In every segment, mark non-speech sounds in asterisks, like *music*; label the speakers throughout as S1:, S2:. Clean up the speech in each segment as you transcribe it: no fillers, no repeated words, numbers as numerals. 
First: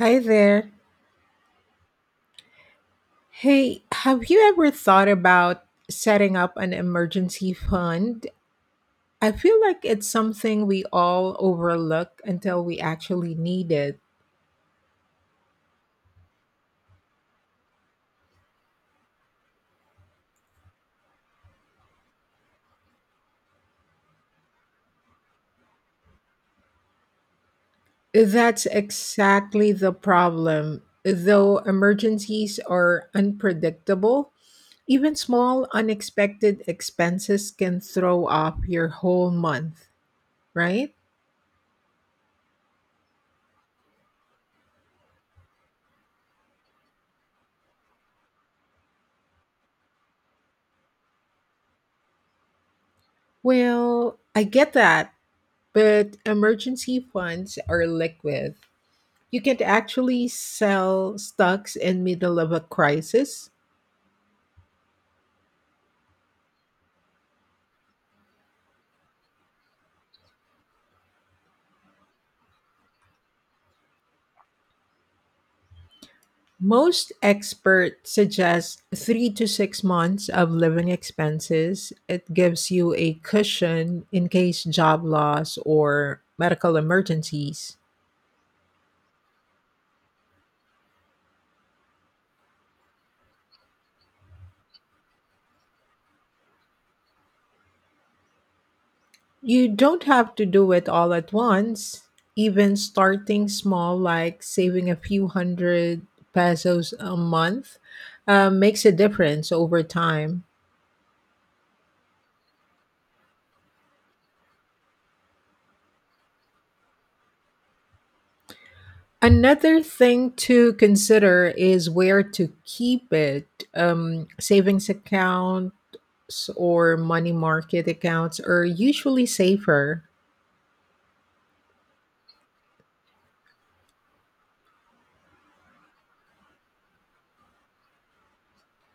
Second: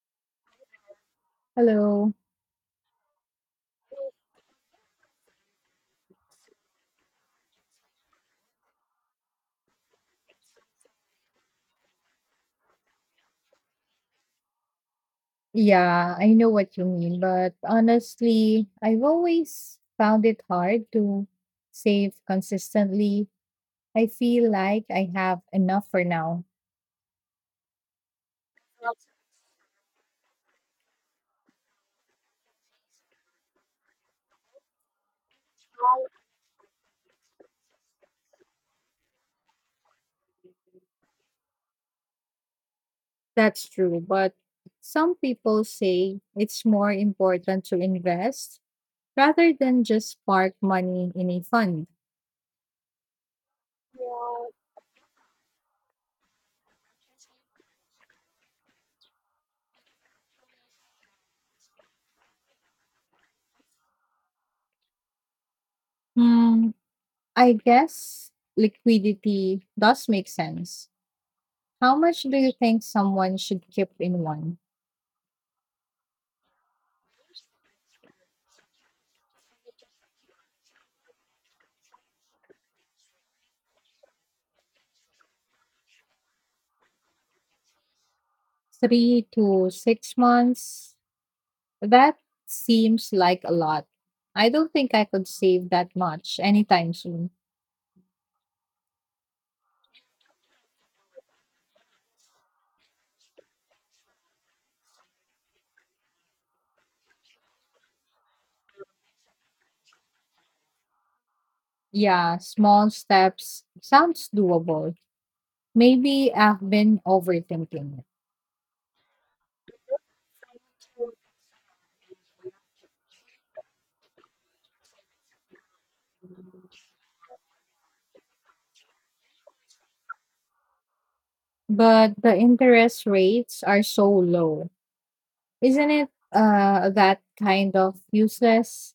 S1: Hi there.
S2: Hello.
S1: Hey, have you ever thought about setting up an emergency fund? I feel like it's something we all overlook until we actually need it.
S2: Yeah, I know what you mean, but honestly, I've always found it hard to save consistently. I feel like I have enough for now.
S1: That's exactly the problem. Though emergencies are unpredictable, even small unexpected expenses can throw off your whole month, right?
S2: That's true, but some people say it's more important to invest rather than just park money in a fund.
S1: Well, I get that, but emergency funds are liquid. You can actually sell stocks in middle of a crisis.
S2: Hmm, I guess liquidity does make sense. How much do you think someone should keep in one?
S1: Most experts suggest 3 to 6 months of living expenses. It gives you a cushion in case job loss or medical emergencies.
S2: 3 to 6 months? That seems like a lot. I don't think I could save that much anytime soon.
S1: You don't have to do it all at once. Even starting small, like saving a few hundred pesos a month, makes a difference over time.
S2: Yeah, small steps sounds doable. Maybe I've been overthinking it.
S1: Another thing to consider is where to keep it. Savings account, or money market accounts are usually safer.
S2: But the interest rates are so low. Isn't it that kind of useless?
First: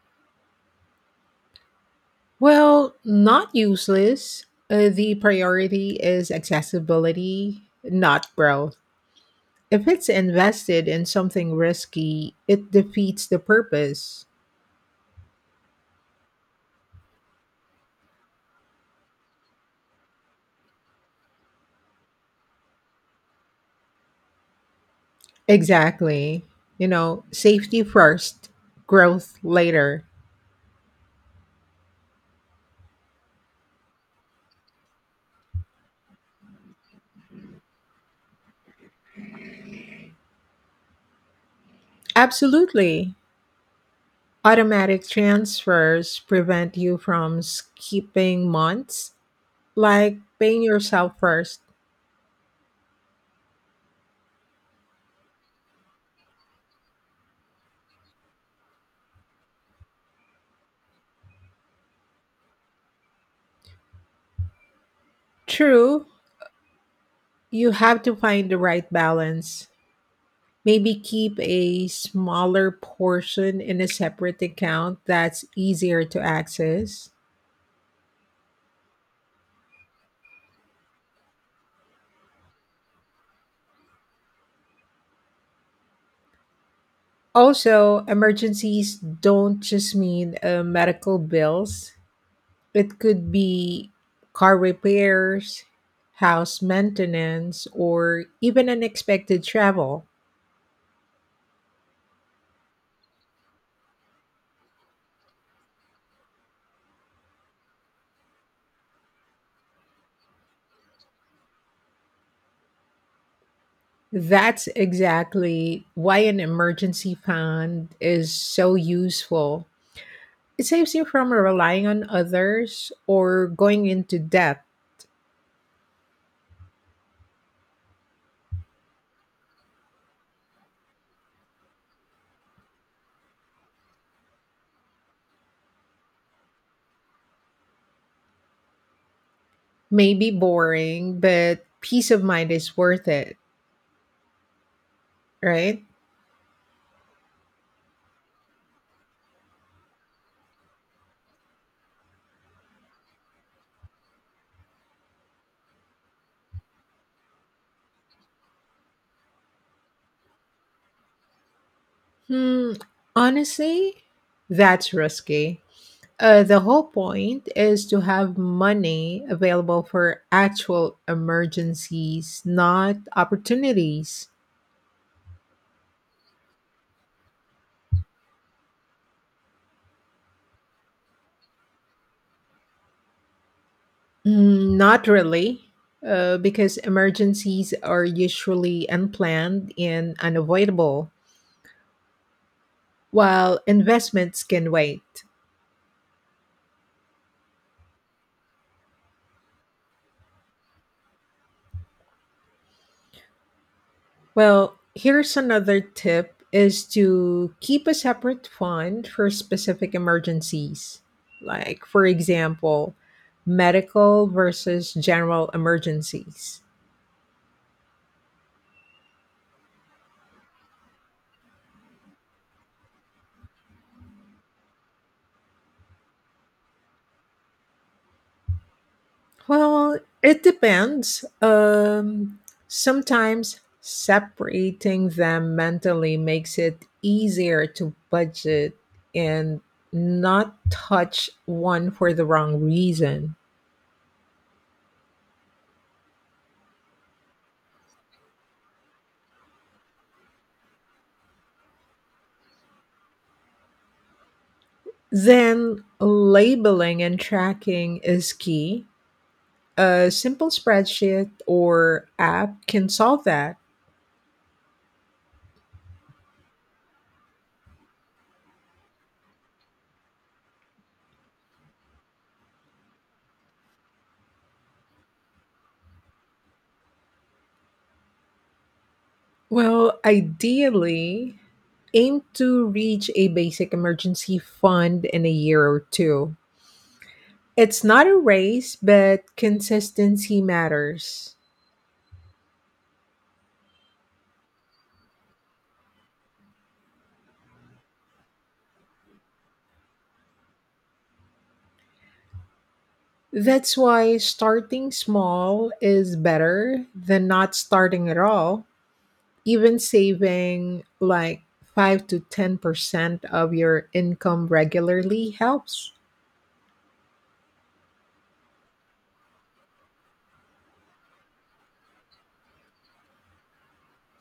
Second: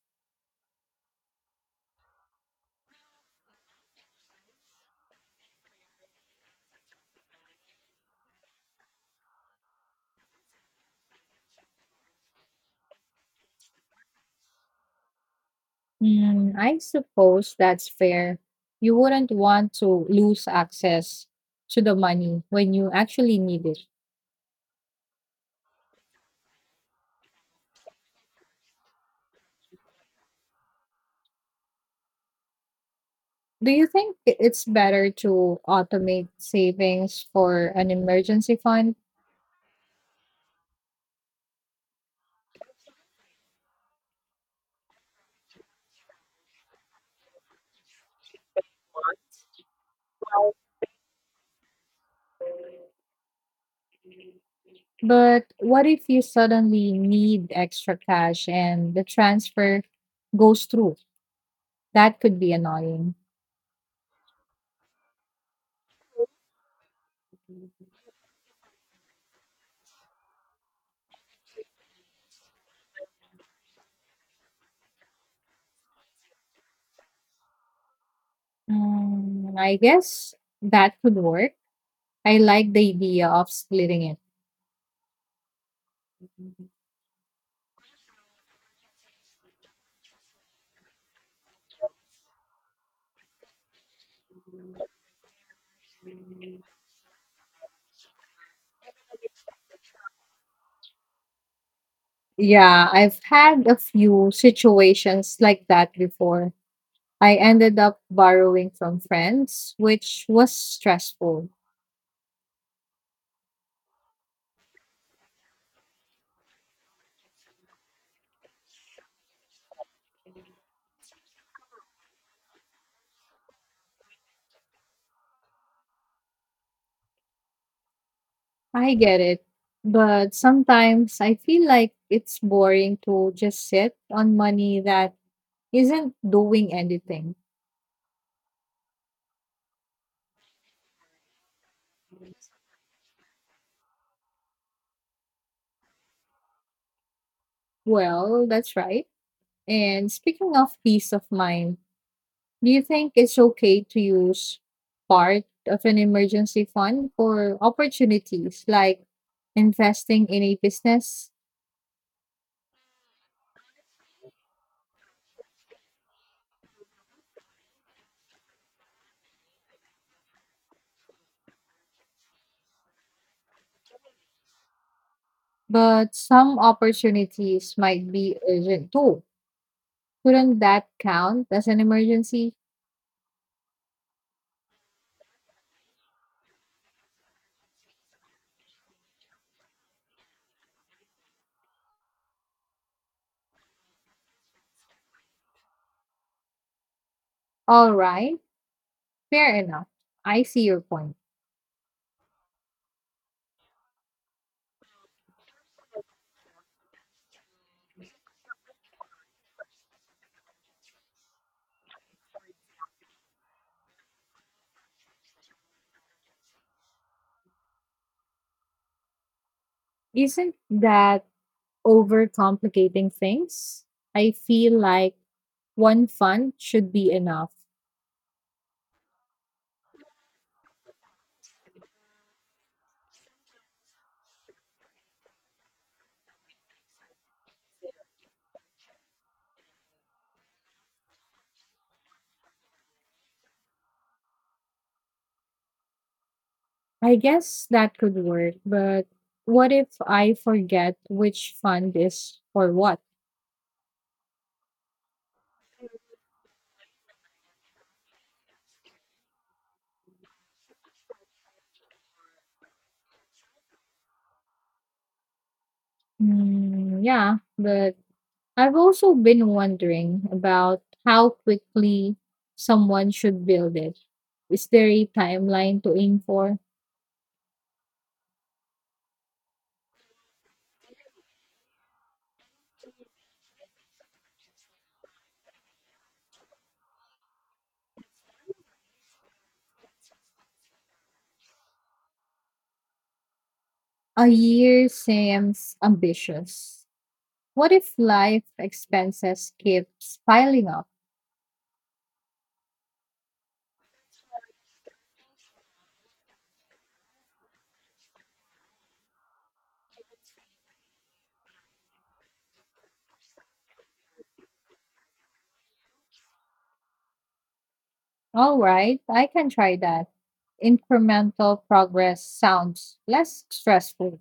S1: Well, not useless. The priority is accessibility, not growth. If it's invested in something risky, it defeats the purpose.
S2: Mm, I suppose that's fair. You wouldn't want to lose access to the money when you actually need it.
S1: Exactly. You know, safety first, growth later.
S2: Do you think it's better to automate savings for an emergency fund?
S1: Absolutely. Automatic transfers prevent you from skipping months, like paying yourself first.
S2: But what if you suddenly need extra cash and the transfer goes through? That could be annoying.
S1: True, you have to find the right balance. Maybe keep a smaller portion in a separate account that's easier to access.
S2: Mm, I guess that could work. I like the idea of splitting it.
S1: Also, emergencies don't just mean medical bills; it could be car repairs, house maintenance, or even unexpected travel.
S2: Yeah, I've had a few situations like that before. I ended up borrowing from friends, which was stressful.
S1: That's exactly why an emergency fund is so useful. It saves you from relying on others or going into debt.
S2: I get it, but sometimes I feel like it's boring to just sit on money that isn't doing anything.
S1: May be boring, but peace of mind is worth it, right?
S2: Well, that's right. And speaking of peace of mind, do you think it's okay to use part of an emergency fund for opportunities like investing in a business?
S1: Hmm, Honestly, that's risky. The whole point is to have money available for actual emergencies, not opportunities.
S2: But some opportunities might be urgent too. Wouldn't that count as an emergency?
S1: Mm, not really, because emergencies are usually unplanned and unavoidable, while investments can wait.
S2: All right. Fair enough. I see your point.
S1: Well, here's another tip is to keep a separate fund for specific emergencies. Like for example, medical versus general emergencies.
S2: Isn't that overcomplicating things? I feel like one fund should be enough.
S1: Well, it depends. Sometimes separating them mentally makes it easier to budget and not touch one for the wrong reason.
S2: I guess that could work, but what if I forget which fund is for what?
S1: Then labeling and tracking is key. A simple spreadsheet or app can solve that.
S2: Mm, yeah, but I've also been wondering about how quickly someone should build it. Is there a timeline to aim for?
S1: Well, ideally, aim to reach a basic emergency fund in a year or two. It's not a race, but consistency matters.
S2: A year seems ambitious. What if life expenses keeps piling up?
S1: That's why starting small is better than not starting at all, even saving like 5 to 10% of your income regularly helps.
S2: All right, I can try that. Incremental progress sounds less stressful.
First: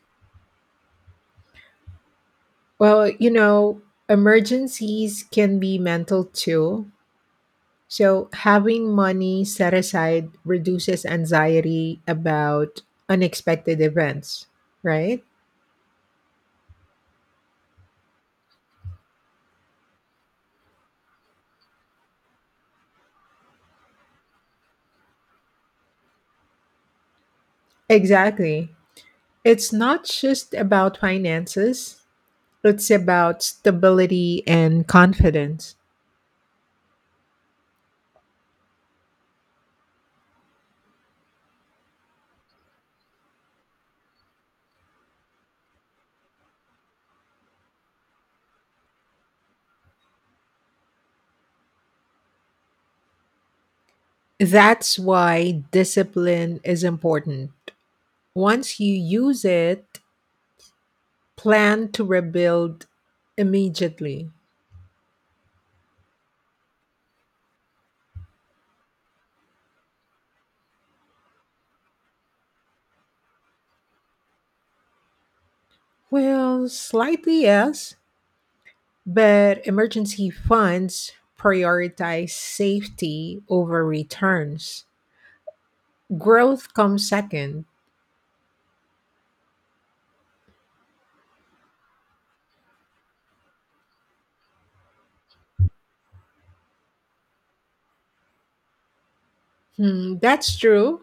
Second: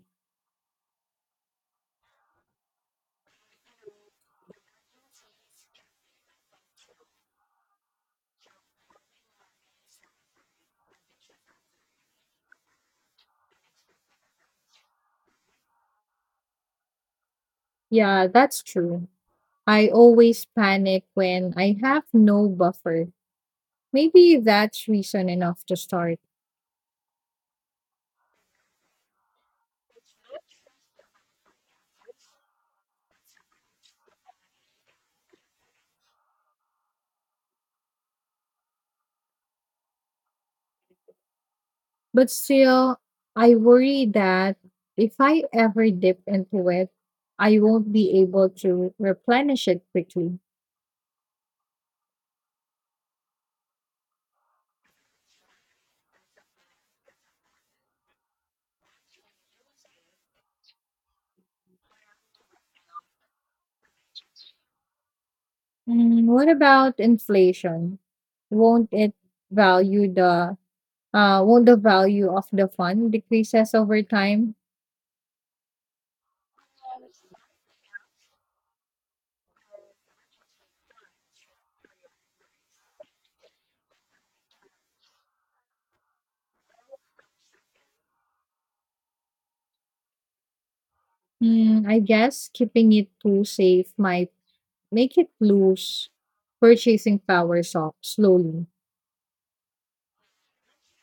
S1: Well, you know, emergencies can be mental too. So, having money set aside reduces anxiety about unexpected events, right?
S2: Yeah, that's true. I always panic when I have no buffer. Maybe that's reason enough to start.
S1: Exactly. It's not just about finances, it's about stability and confidence.
S2: But still, I worry that if I ever dip into it, I won't be able to replenish it quickly.
S1: That's why discipline is important. Once you use it, plan to rebuild immediately.
S2: Mm, what about inflation? Won't it value the won't the value of the fund decreases over time?
S1: Well, slightly yes, but emergency funds prioritize safety over returns. Growth comes second.
S2: Mm, I guess keeping it too safe might make it lose purchasing power so slowly.
S1: That's true,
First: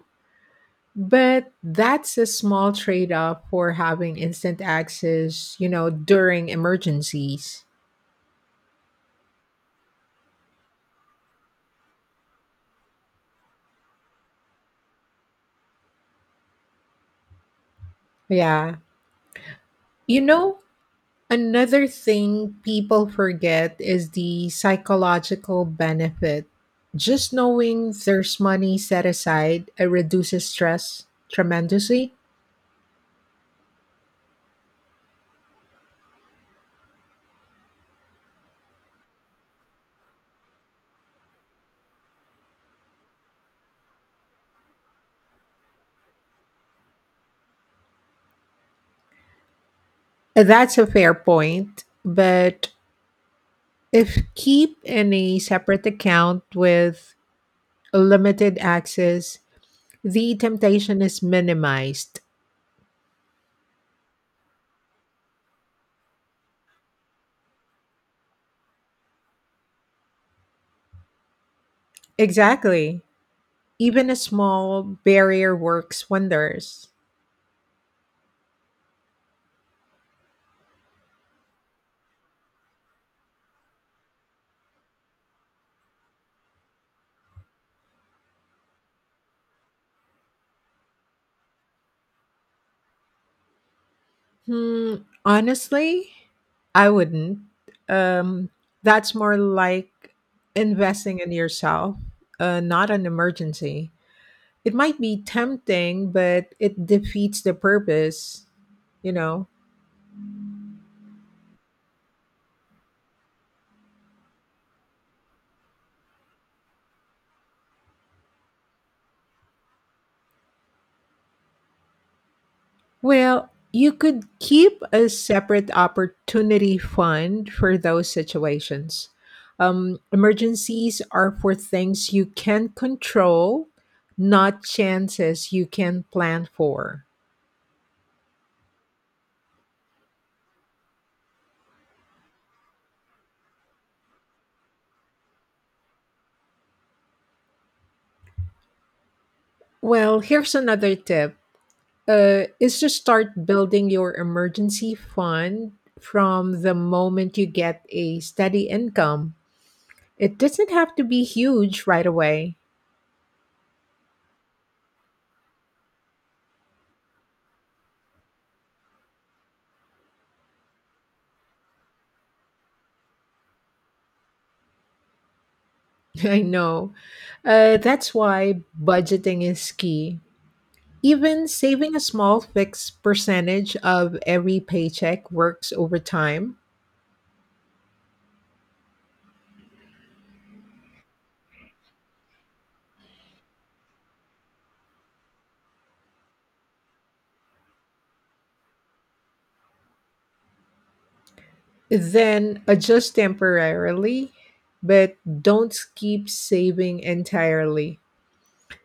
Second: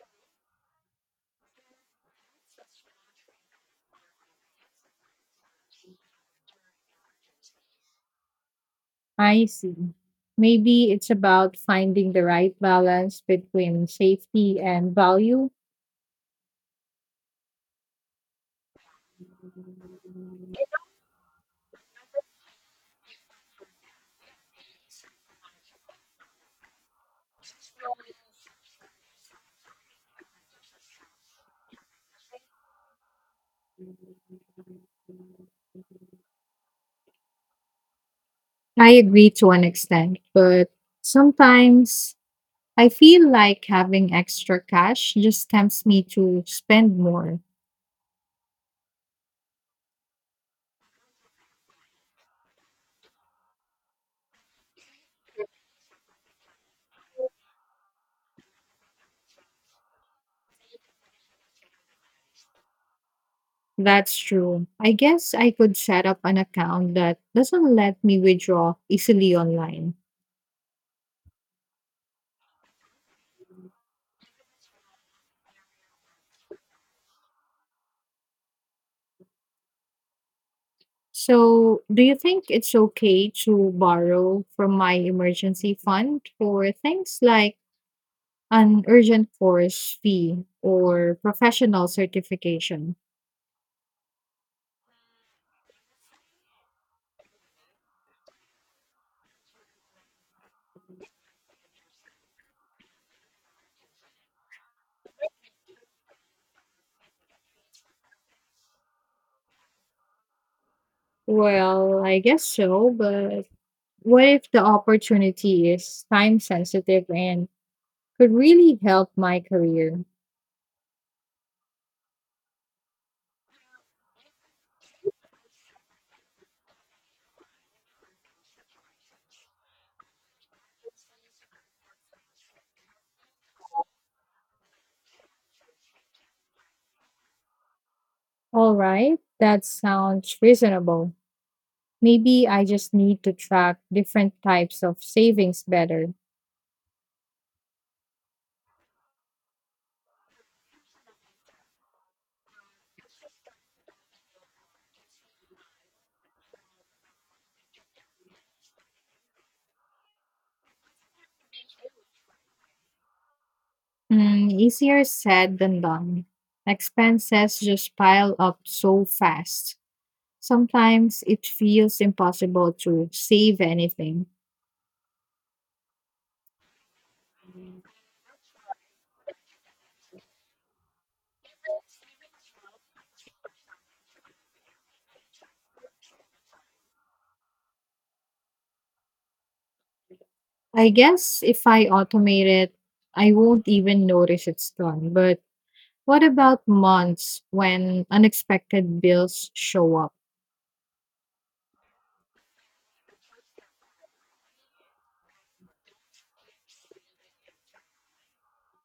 S1: but that's a small trade off for having instant access during emergencies.
S2: I see. Maybe it's about finding the right balance between safety and value.
S1: Yeah. You know, another thing people forget is the psychological benefit. Just knowing there's money set aside, it reduces stress tremendously.
S2: I agree to an extent, but sometimes I feel like having extra cash just tempts me to spend more.
S1: That's a fair point, but if keep in a separate account with limited access, the temptation is minimized.
S2: That's true. I guess I could set up an account that doesn't let me withdraw easily online.
S1: Exactly. Even a small barrier works wonders.
S2: So, do you think it's okay to borrow from my emergency fund for things like an urgent course fee or professional certification?
S1: Honestly, I wouldn't. Um, that's more like investing in yourself, not an emergency. It might be tempting, but it defeats the purpose, you know.
S2: Well, I guess so, but what if the opportunity is time sensitive and could really help my career.
S1: Well, you could keep a separate opportunity fund for those situations. Emergencies are for things you can control, not chances you can plan for.
S2: All right, that sounds reasonable. Maybe I just need to track different types of savings better.
S1: Well, here's another tip is to start building your emergency fund from the moment you get a steady income. It doesn't have to be huge right away.
S2: Mm, easier said than done. Expenses just pile up so fast. Sometimes it feels impossible to save anything.
S1: *laughs* I know. That's why budgeting is key. Even saving a small fixed percentage of every paycheck works over time.
S2: I guess if I automate it, I won't even notice it's gone. But what about months when unexpected bills show up?
S1: Then adjust temporarily, but don't keep saving entirely.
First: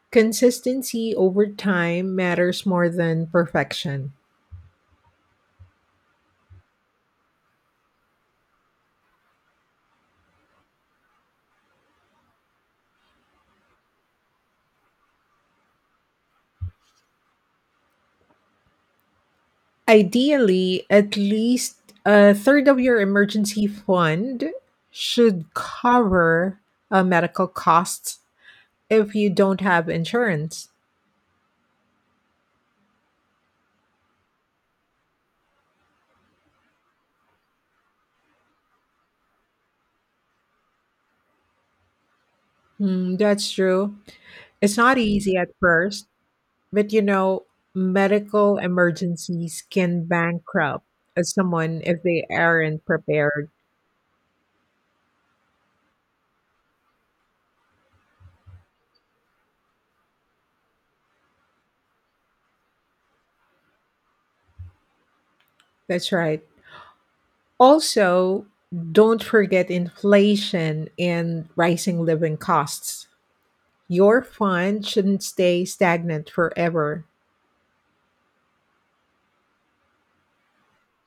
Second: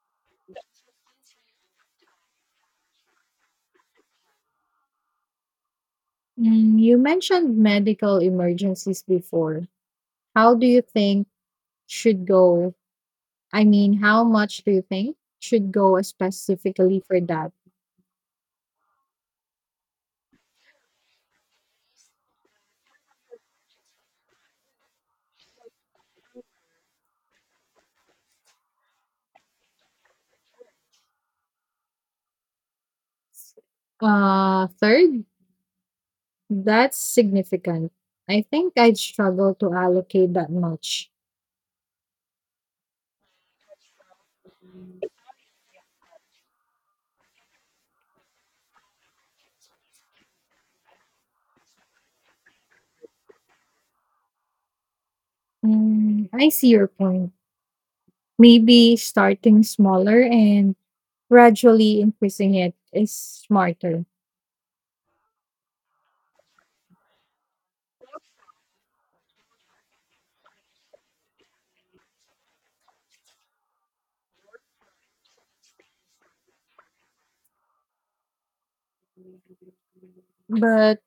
S1: Consistency over time matters more than perfection.
S2: Mm, you mentioned medical emergencies before. How do you think should go? I mean, how much do you think should go specifically for that?
S1: Ideally, at least a third of your emergency fund should cover medical costs if you don't have insurance.
S2: Third, that's significant. I think I'd struggle to allocate that much.
S1: That's true. It's not easy at first, but you know, medical emergencies can bankrupt someone if they aren't prepared.
S2: Mm, I see your point. Maybe starting smaller and gradually increasing it is smarter.
S1: That's right. Also, don't forget inflation and rising living costs. Your fund shouldn't stay stagnant forever.
S2: But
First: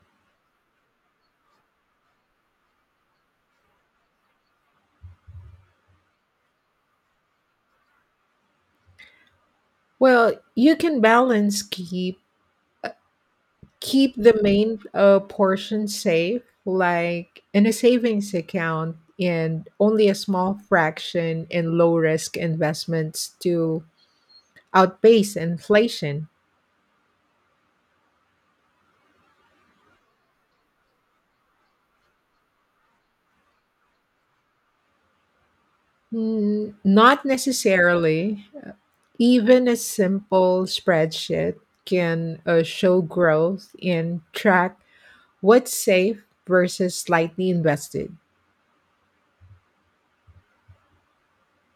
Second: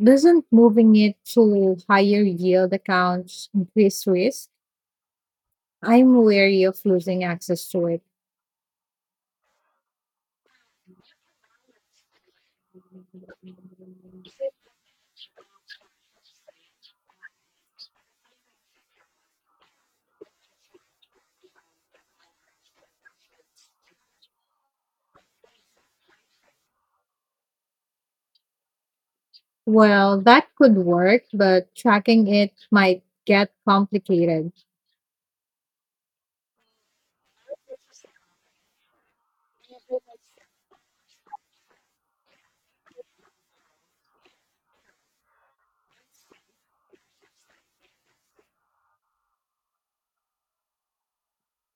S2: doesn't moving it to higher yield accounts increase risk? I'm wary of losing access to it.
S1: Well, you can balance keep the main portion safe, like in a savings account, and only a small fraction in low risk investments to outpace inflation.
S2: Well, that could work, but tracking it might get complicated.
S1: Mm, not necessarily. Even a simple spreadsheet can show growth and track what's safe versus slightly invested.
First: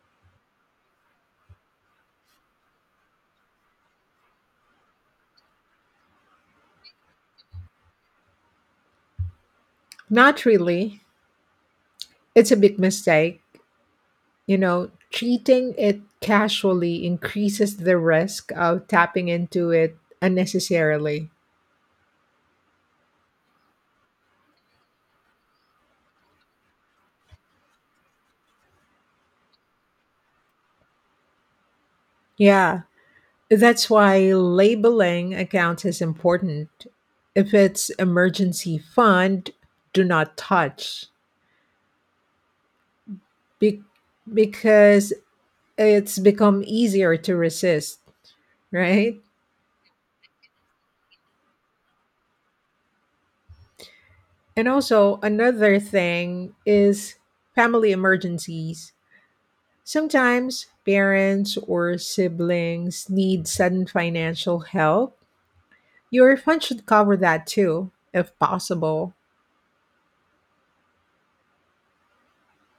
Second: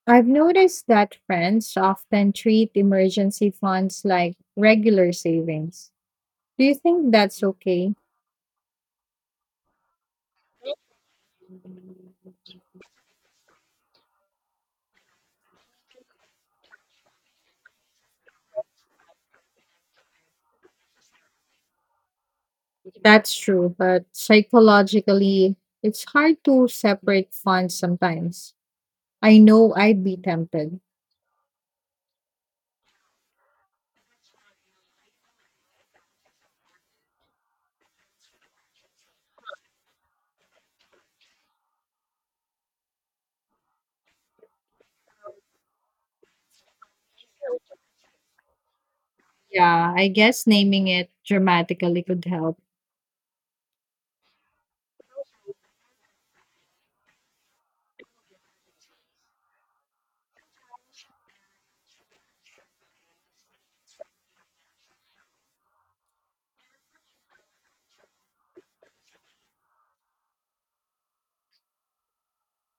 S2: I've noticed that friends often treat emergency funds like regular savings. Do you think that's okay?
S1: Not really. It's a big mistake. You know, treating it casually increases the risk of tapping into it unnecessarily.
S2: That's true, but psychologically, it's hard to separate funds sometimes. I know I'd be tempted.
S1: Yeah, that's why labeling accounts is important. If it's emergency fund, do not touch Be- because it's become easier to resist, right?
S2: Yeah, I guess naming it dramatically could help.
S1: And also, another thing is family emergencies. Sometimes parents or siblings need sudden financial help. Your fund should cover that too, if possible.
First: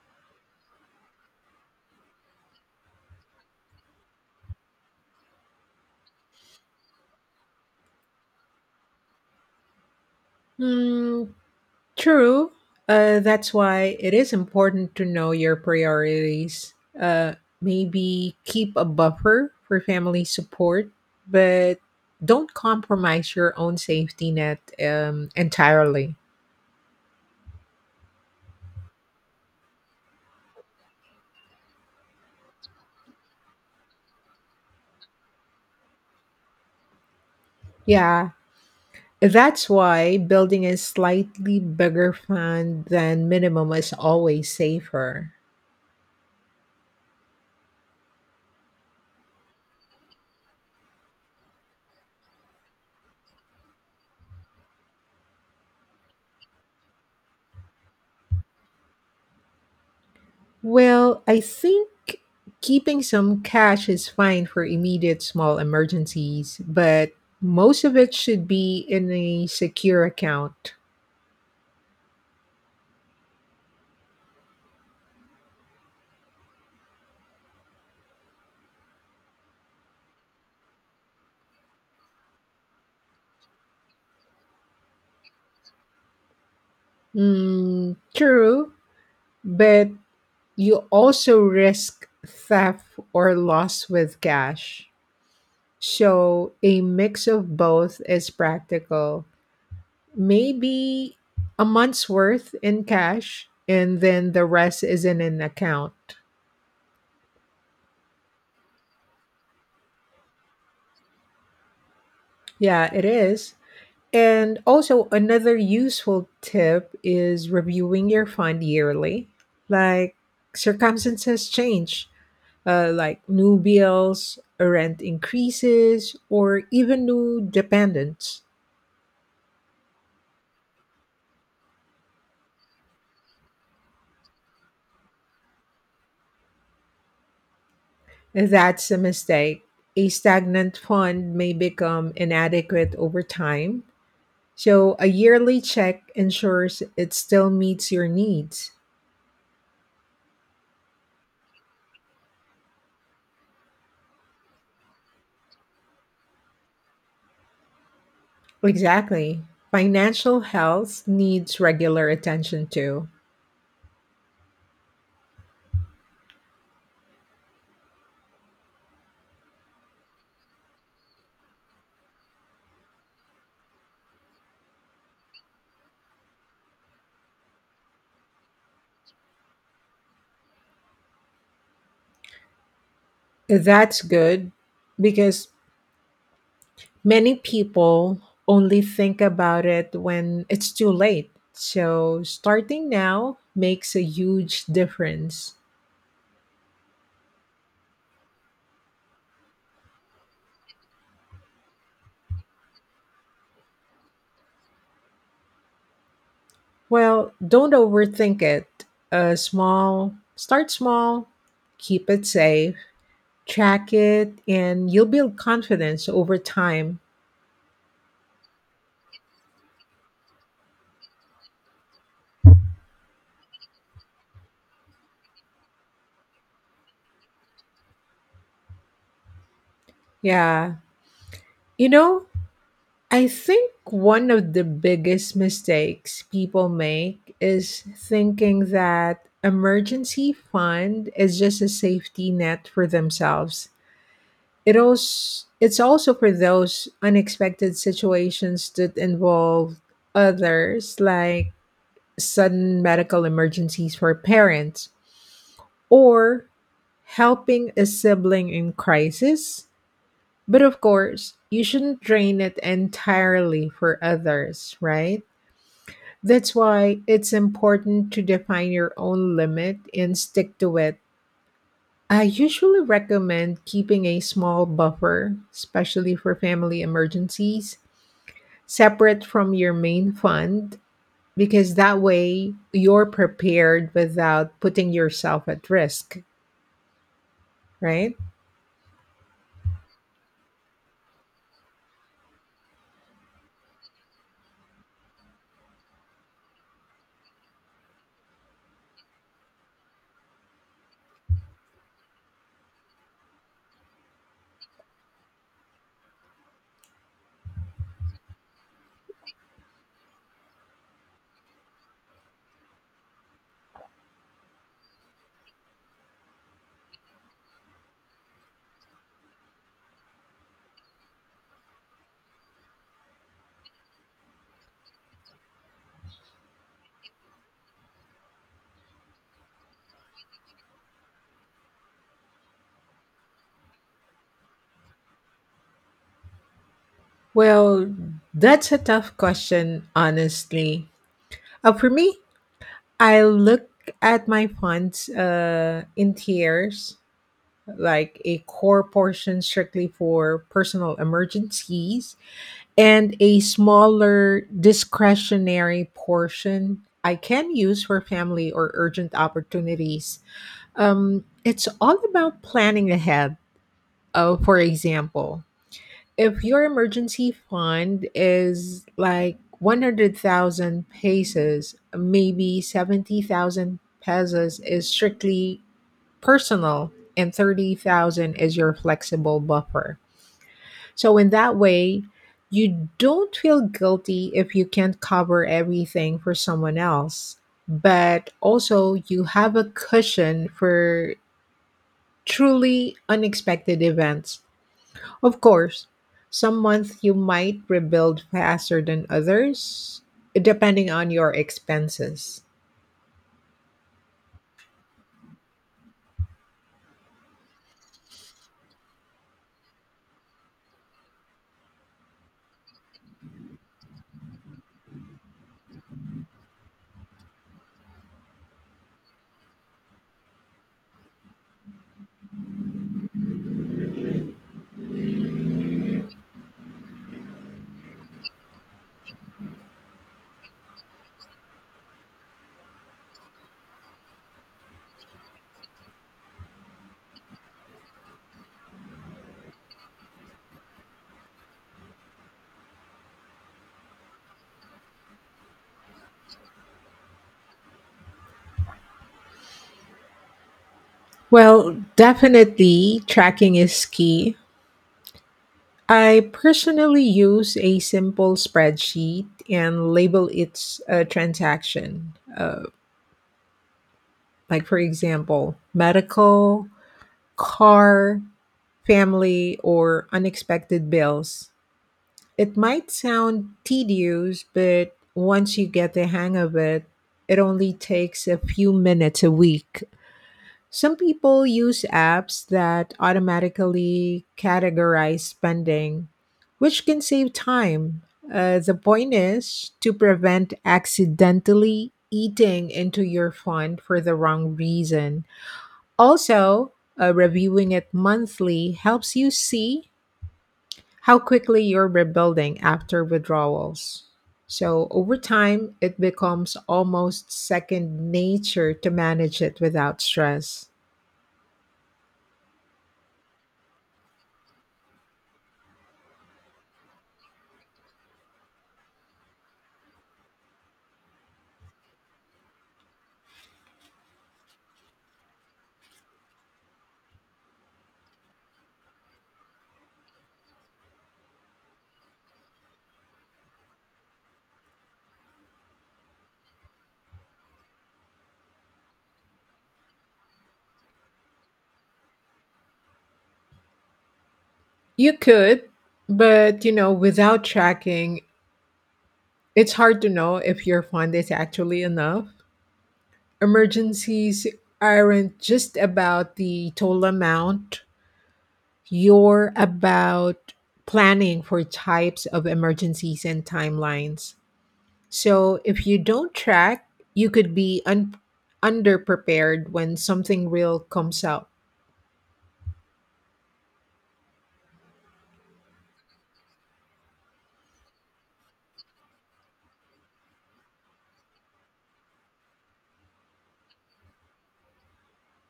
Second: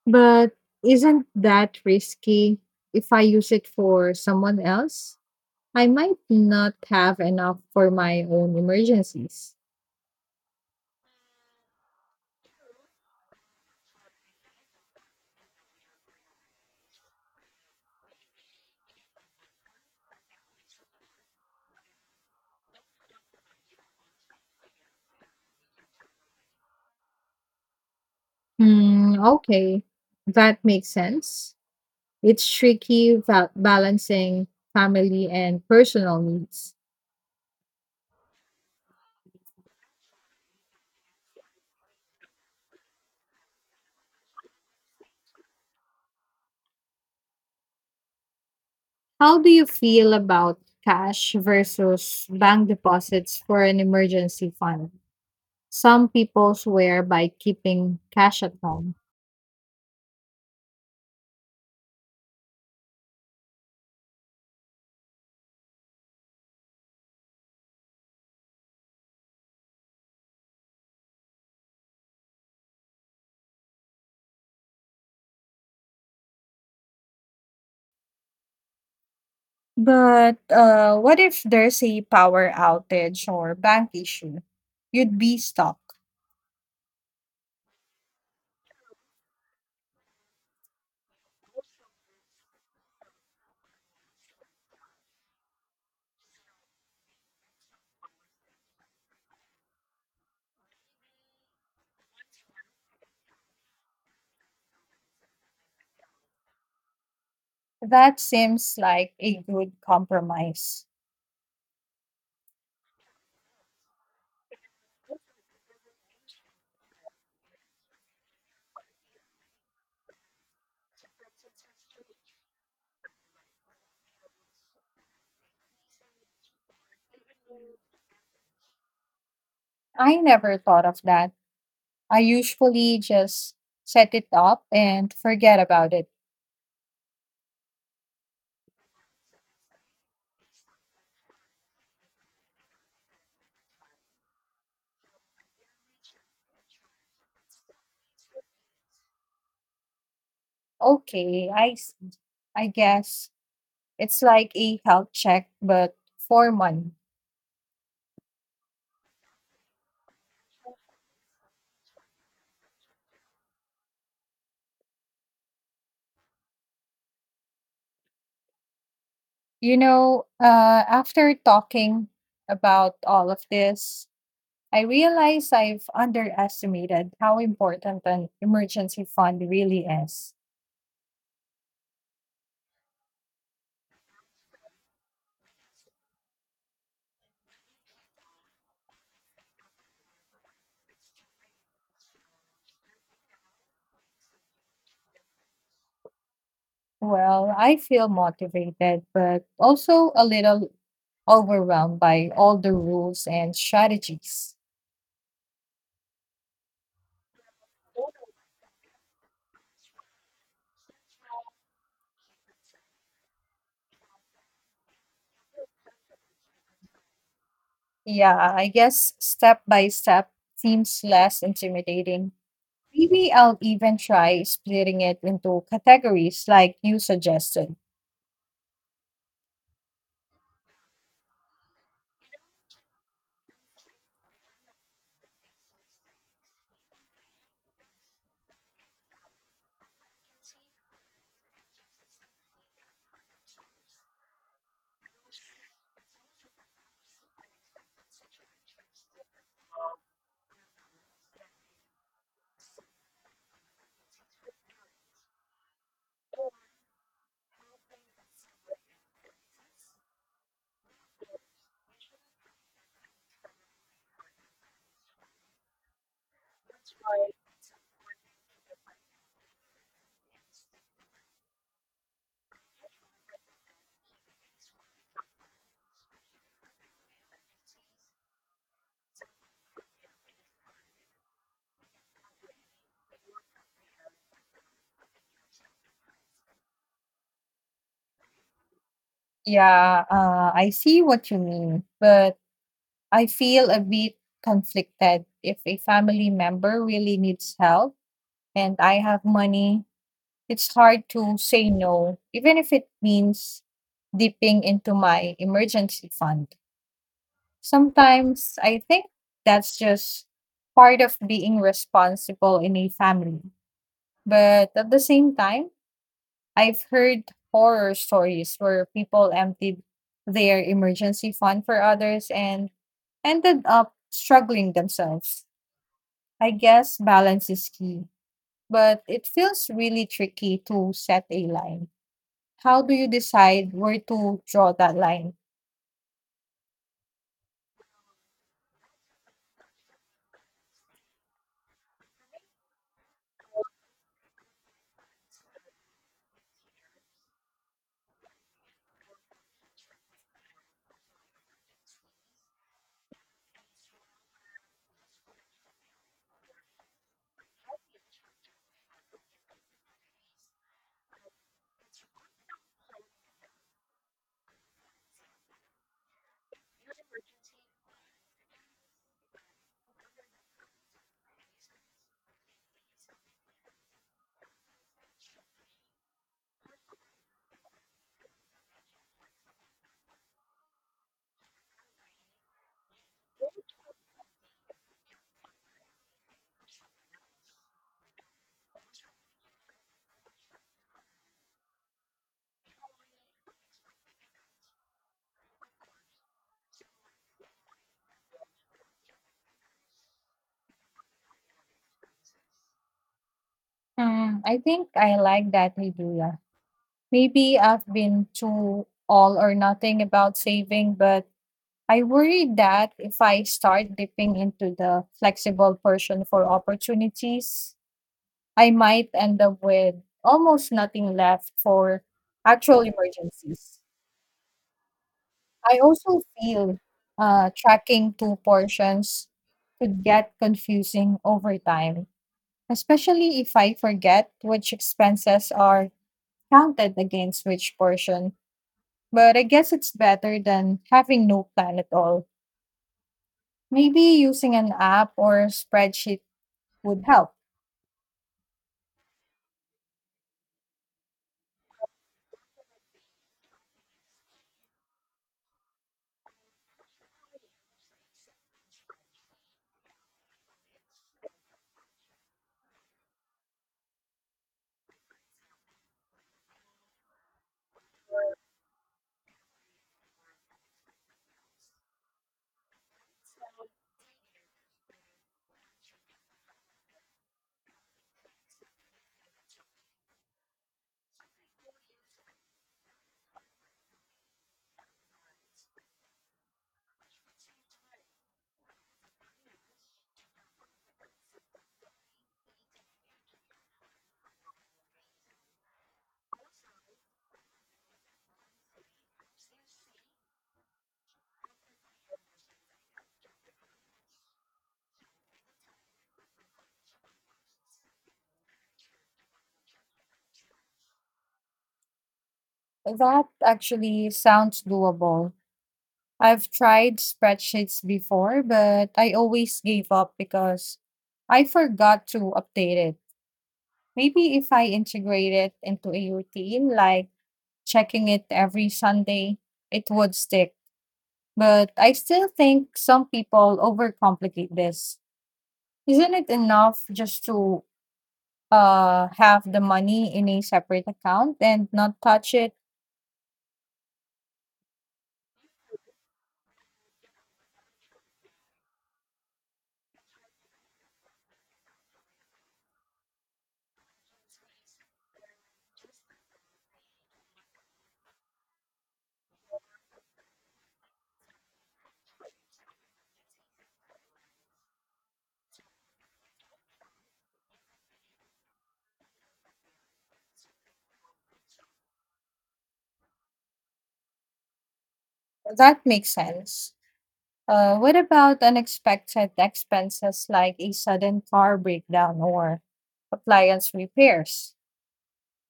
S2: But isn't that risky if I use it for someone else? I might not have enough for my own emergencies.
S1: Hmm, True. That's why it is important to know your priorities. Uh, Maybe keep a buffer for family support, but don't compromise your own safety net entirely.
S2: Hmm, okay. That makes sense. It's tricky balancing family and personal needs.
S1: Yeah, that's why building a slightly bigger fund than minimum is always safer.
S2: How do you feel about cash versus bank deposits for an emergency fund? Some people swear by keeping cash at home.
S1: Well, I think keeping some cash is fine for immediate small emergencies, but most of it should be in a secure account.
S2: But what if there's a power outage or bank issue? You'd be stuck.
S1: Mm, true, but you also risk theft or loss with cash. So a mix of both is practical, maybe a month's worth in cash and then the rest is in an account.
S2: That seems like a good compromise.
S1: Yeah, it is. And also, another useful tip is reviewing your fund yearly. Like, circumstances change, like new bills, rent increases, or even new dependents.
S2: I never thought of that. I usually just set it up and forget about it.
S1: That's a mistake. A stagnant fund may become inadequate over time, so a yearly check ensures it still meets your needs.
S2: Okay, I, s- I guess it's like a health check, but for money.
S1: Exactly. Financial health needs regular attention too.
S2: You know, after talking about all of this, I realize I've underestimated how important an emergency fund really is.
S1: That's good because many people only think about it when it's too late. So starting now makes a huge difference.
S2: Well, I feel motivated, but also a little overwhelmed by all the rules and strategies.
S1: Well, don't overthink it. A small Start small, keep it safe, track it, and you'll build confidence over time.
S2: Yeah, I guess step by step seems less intimidating. Maybe I'll even try splitting it into categories like you suggested.
S1: Yeah. You know, I think one of the biggest mistakes people make is thinking that emergency fund is just a safety net for themselves. It's also for those unexpected situations that involve others, like sudden medical emergencies for parents or helping a sibling in crisis. But of course, you shouldn't drain it entirely for others, right? That's why it's important to define your own limit and stick to it. I usually recommend keeping a small buffer, especially for family emergencies, separate from your main fund, because that way you're prepared without putting yourself at risk, right?
S2: Yeah, I see what you mean, but I feel a bit conflicted if a family member really needs help and I have money. It's hard to say no, even if it means dipping into my emergency fund. Sometimes I think that's just part of being responsible in a family. But at the same time, I've heard horror stories where people emptied their emergency fund for others and ended up struggling themselves. I guess balance is key, but it feels really tricky to set a line. How do you decide where to draw that line?
S1: Well, that's a tough question, honestly. For me, I look at my funds in tiers, like a core portion strictly for personal emergencies, and a smaller discretionary portion I can use for family or urgent opportunities. It's all about planning ahead. For example, if your emergency fund is like 100,000 pesos, maybe 70,000 pesos is strictly personal and 30,000 is your flexible buffer. So in that way, you don't feel guilty if you can't cover everything for someone else, but also you have a cushion for truly unexpected events. Of course, some months you might rebuild faster than others, depending on your expenses.
S2: Hmm, I think I like that idea. Maybe I've been too all or nothing about saving, but I worry that if I start dipping into the flexible portion for opportunities, I might end up with almost nothing left for actual emergencies. I also feel tracking two portions could get confusing over time, especially if I forget which expenses are counted against which portion. But I guess it's better than having no plan at all. Maybe using an app or spreadsheet would help.
S1: Well, definitely tracking is key. I personally use a simple spreadsheet and label its transaction. Like, for example, medical, car, family, or unexpected bills. It might sound tedious, but once you get the hang of it, it only takes a few minutes a week. Some people use apps that automatically categorize spending, which can save time. The point is to prevent accidentally eating into your fund for the wrong reason. Also, reviewing it monthly helps you see how quickly you're rebuilding after withdrawals. So over time, it becomes almost second nature to manage it without stress.
S2: That actually sounds doable. I've tried spreadsheets before, but I always gave up because I forgot to update it. Maybe if I integrate it into a routine, like checking it every Sunday, it would stick. But I still think some people overcomplicate this. Isn't it enough just to have the money in a separate account and not touch it?
S1: You could, but without tracking, it's hard to know if your fund is actually enough. Emergencies aren't just about the total amount, you're about planning for types of emergencies and timelines. So if you don't track, you could be underprepared when something real comes out.
S2: That makes sense. What about unexpected expenses like a sudden car breakdown or appliance repairs?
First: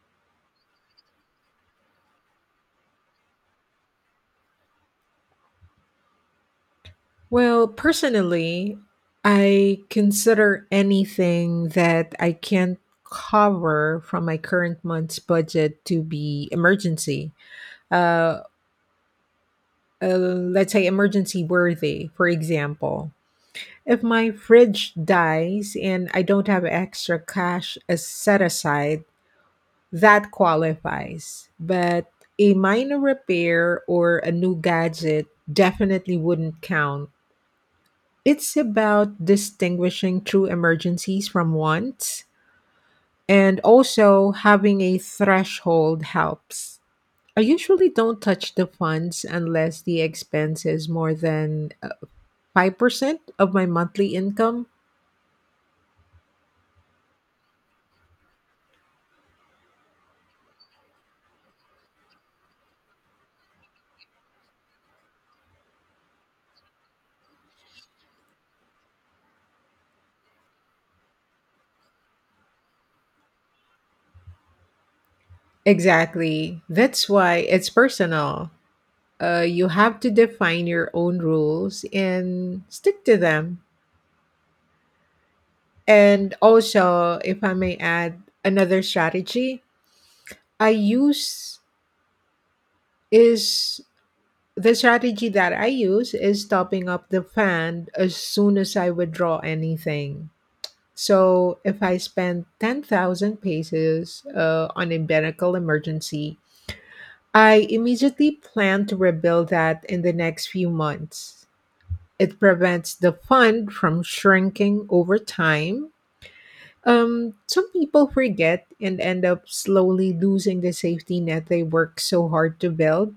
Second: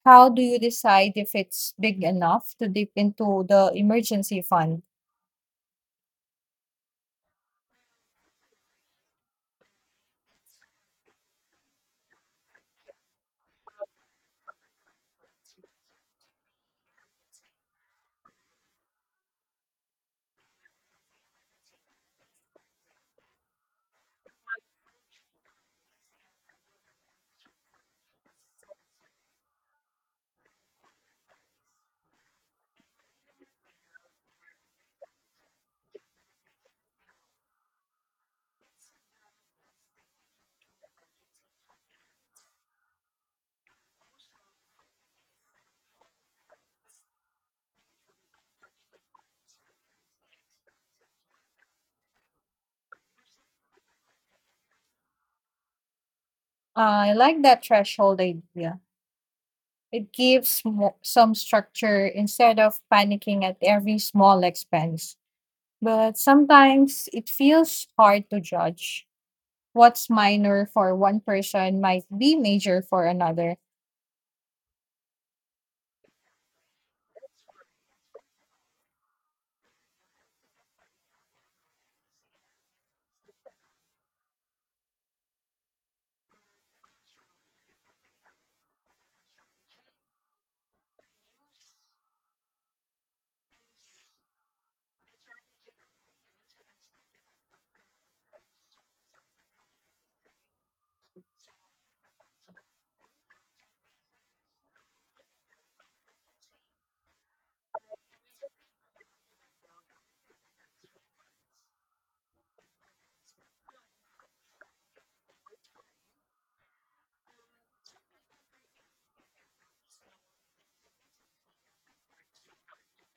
S2: How do you decide if it's big enough to dip into the emergency fund?
S1: Well, personally, I consider anything that I can't cover from my current month's budget to be emergency. Uh, let's say emergency worthy, for example. If my fridge dies and I don't have extra cash as set aside, that qualifies. But a minor repair or a new gadget definitely wouldn't count. It's about distinguishing true emergencies from wants, and also having a threshold helps. I usually don't touch the funds unless the expense is more than 5% of my monthly income.
S2: I like that threshold idea. It gives some structure instead of panicking at every small expense. But sometimes it feels hard to judge. What's minor for one person might be major for another.
S1: Exactly. That's why it's personal. You have to define your own rules and stick to them. And also, if I may add another strategy, I use is the strategy that I use is topping up the fund as soon as I withdraw anything. So if I spend 10,000 pesos on a medical emergency, I immediately plan to rebuild that in the next few months. It prevents the fund from shrinking over time. Some people forget and end up slowly losing the safety net they work so hard to build.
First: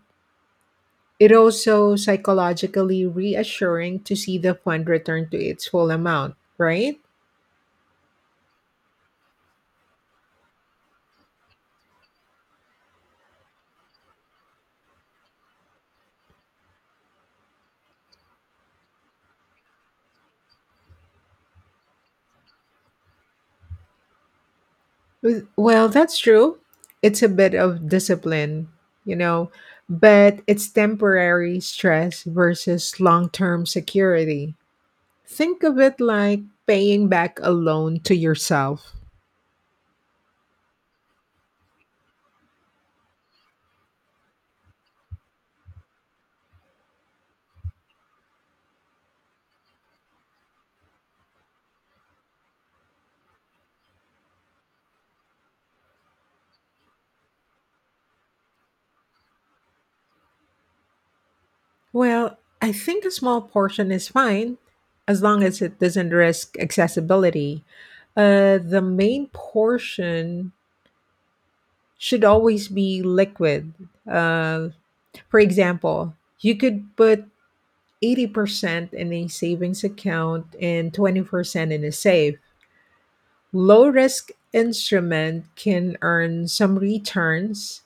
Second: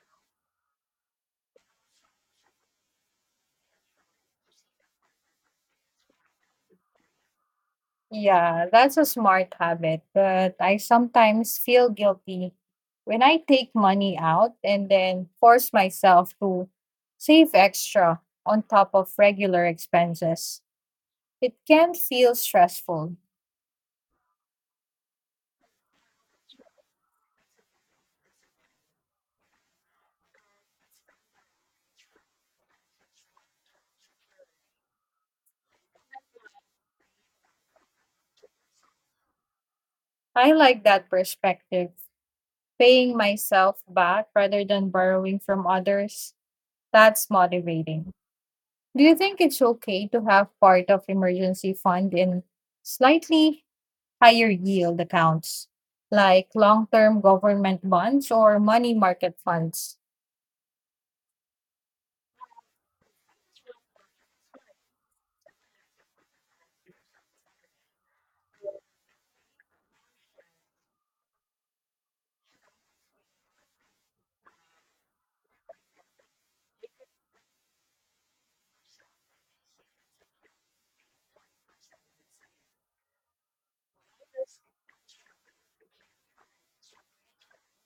S1: It also psychologically reassuring to see the fund return to its full amount, right?
S2: Yeah, that's a smart habit, but I sometimes feel guilty when I take money out and then force myself to save extra on top of regular expenses. It can feel stressful.
S1: Well, that's true. It's a bit of discipline, you know, but it's temporary stress versus long-term security. Think of it like paying back a loan to yourself.
S2: I like that perspective, paying myself back rather than borrowing from others. That's motivating. Do you think it's okay to have part of emergency fund in slightly higher yield accounts like long term government bonds or money market funds.
S1: Well, I think a small portion is fine as long as it doesn't risk accessibility. The main portion should always be liquid. Uh, for example, you could put 80% in a savings account and 20% in a safe. Low risk instrument can earn some returns.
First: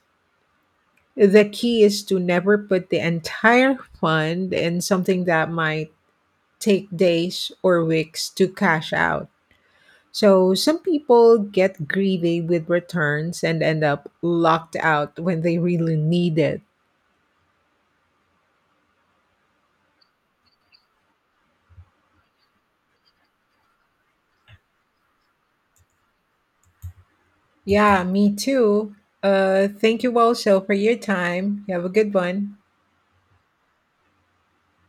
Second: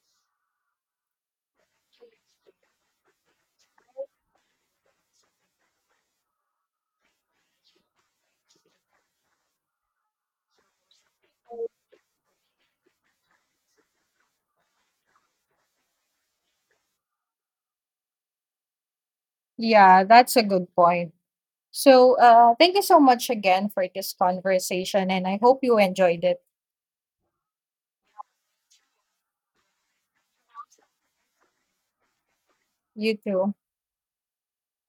S1: The key is to never put the entire fund in something that might take days or weeks to cash out. So some people get greedy with returns and end up locked out when they really need it.
S2: Yeah, that's a good point. So, thank you so much again for this conversation, and I hope you enjoyed it.
S1: Yeah, me too. Thank you also for your time. You have a good one.
S2: You too.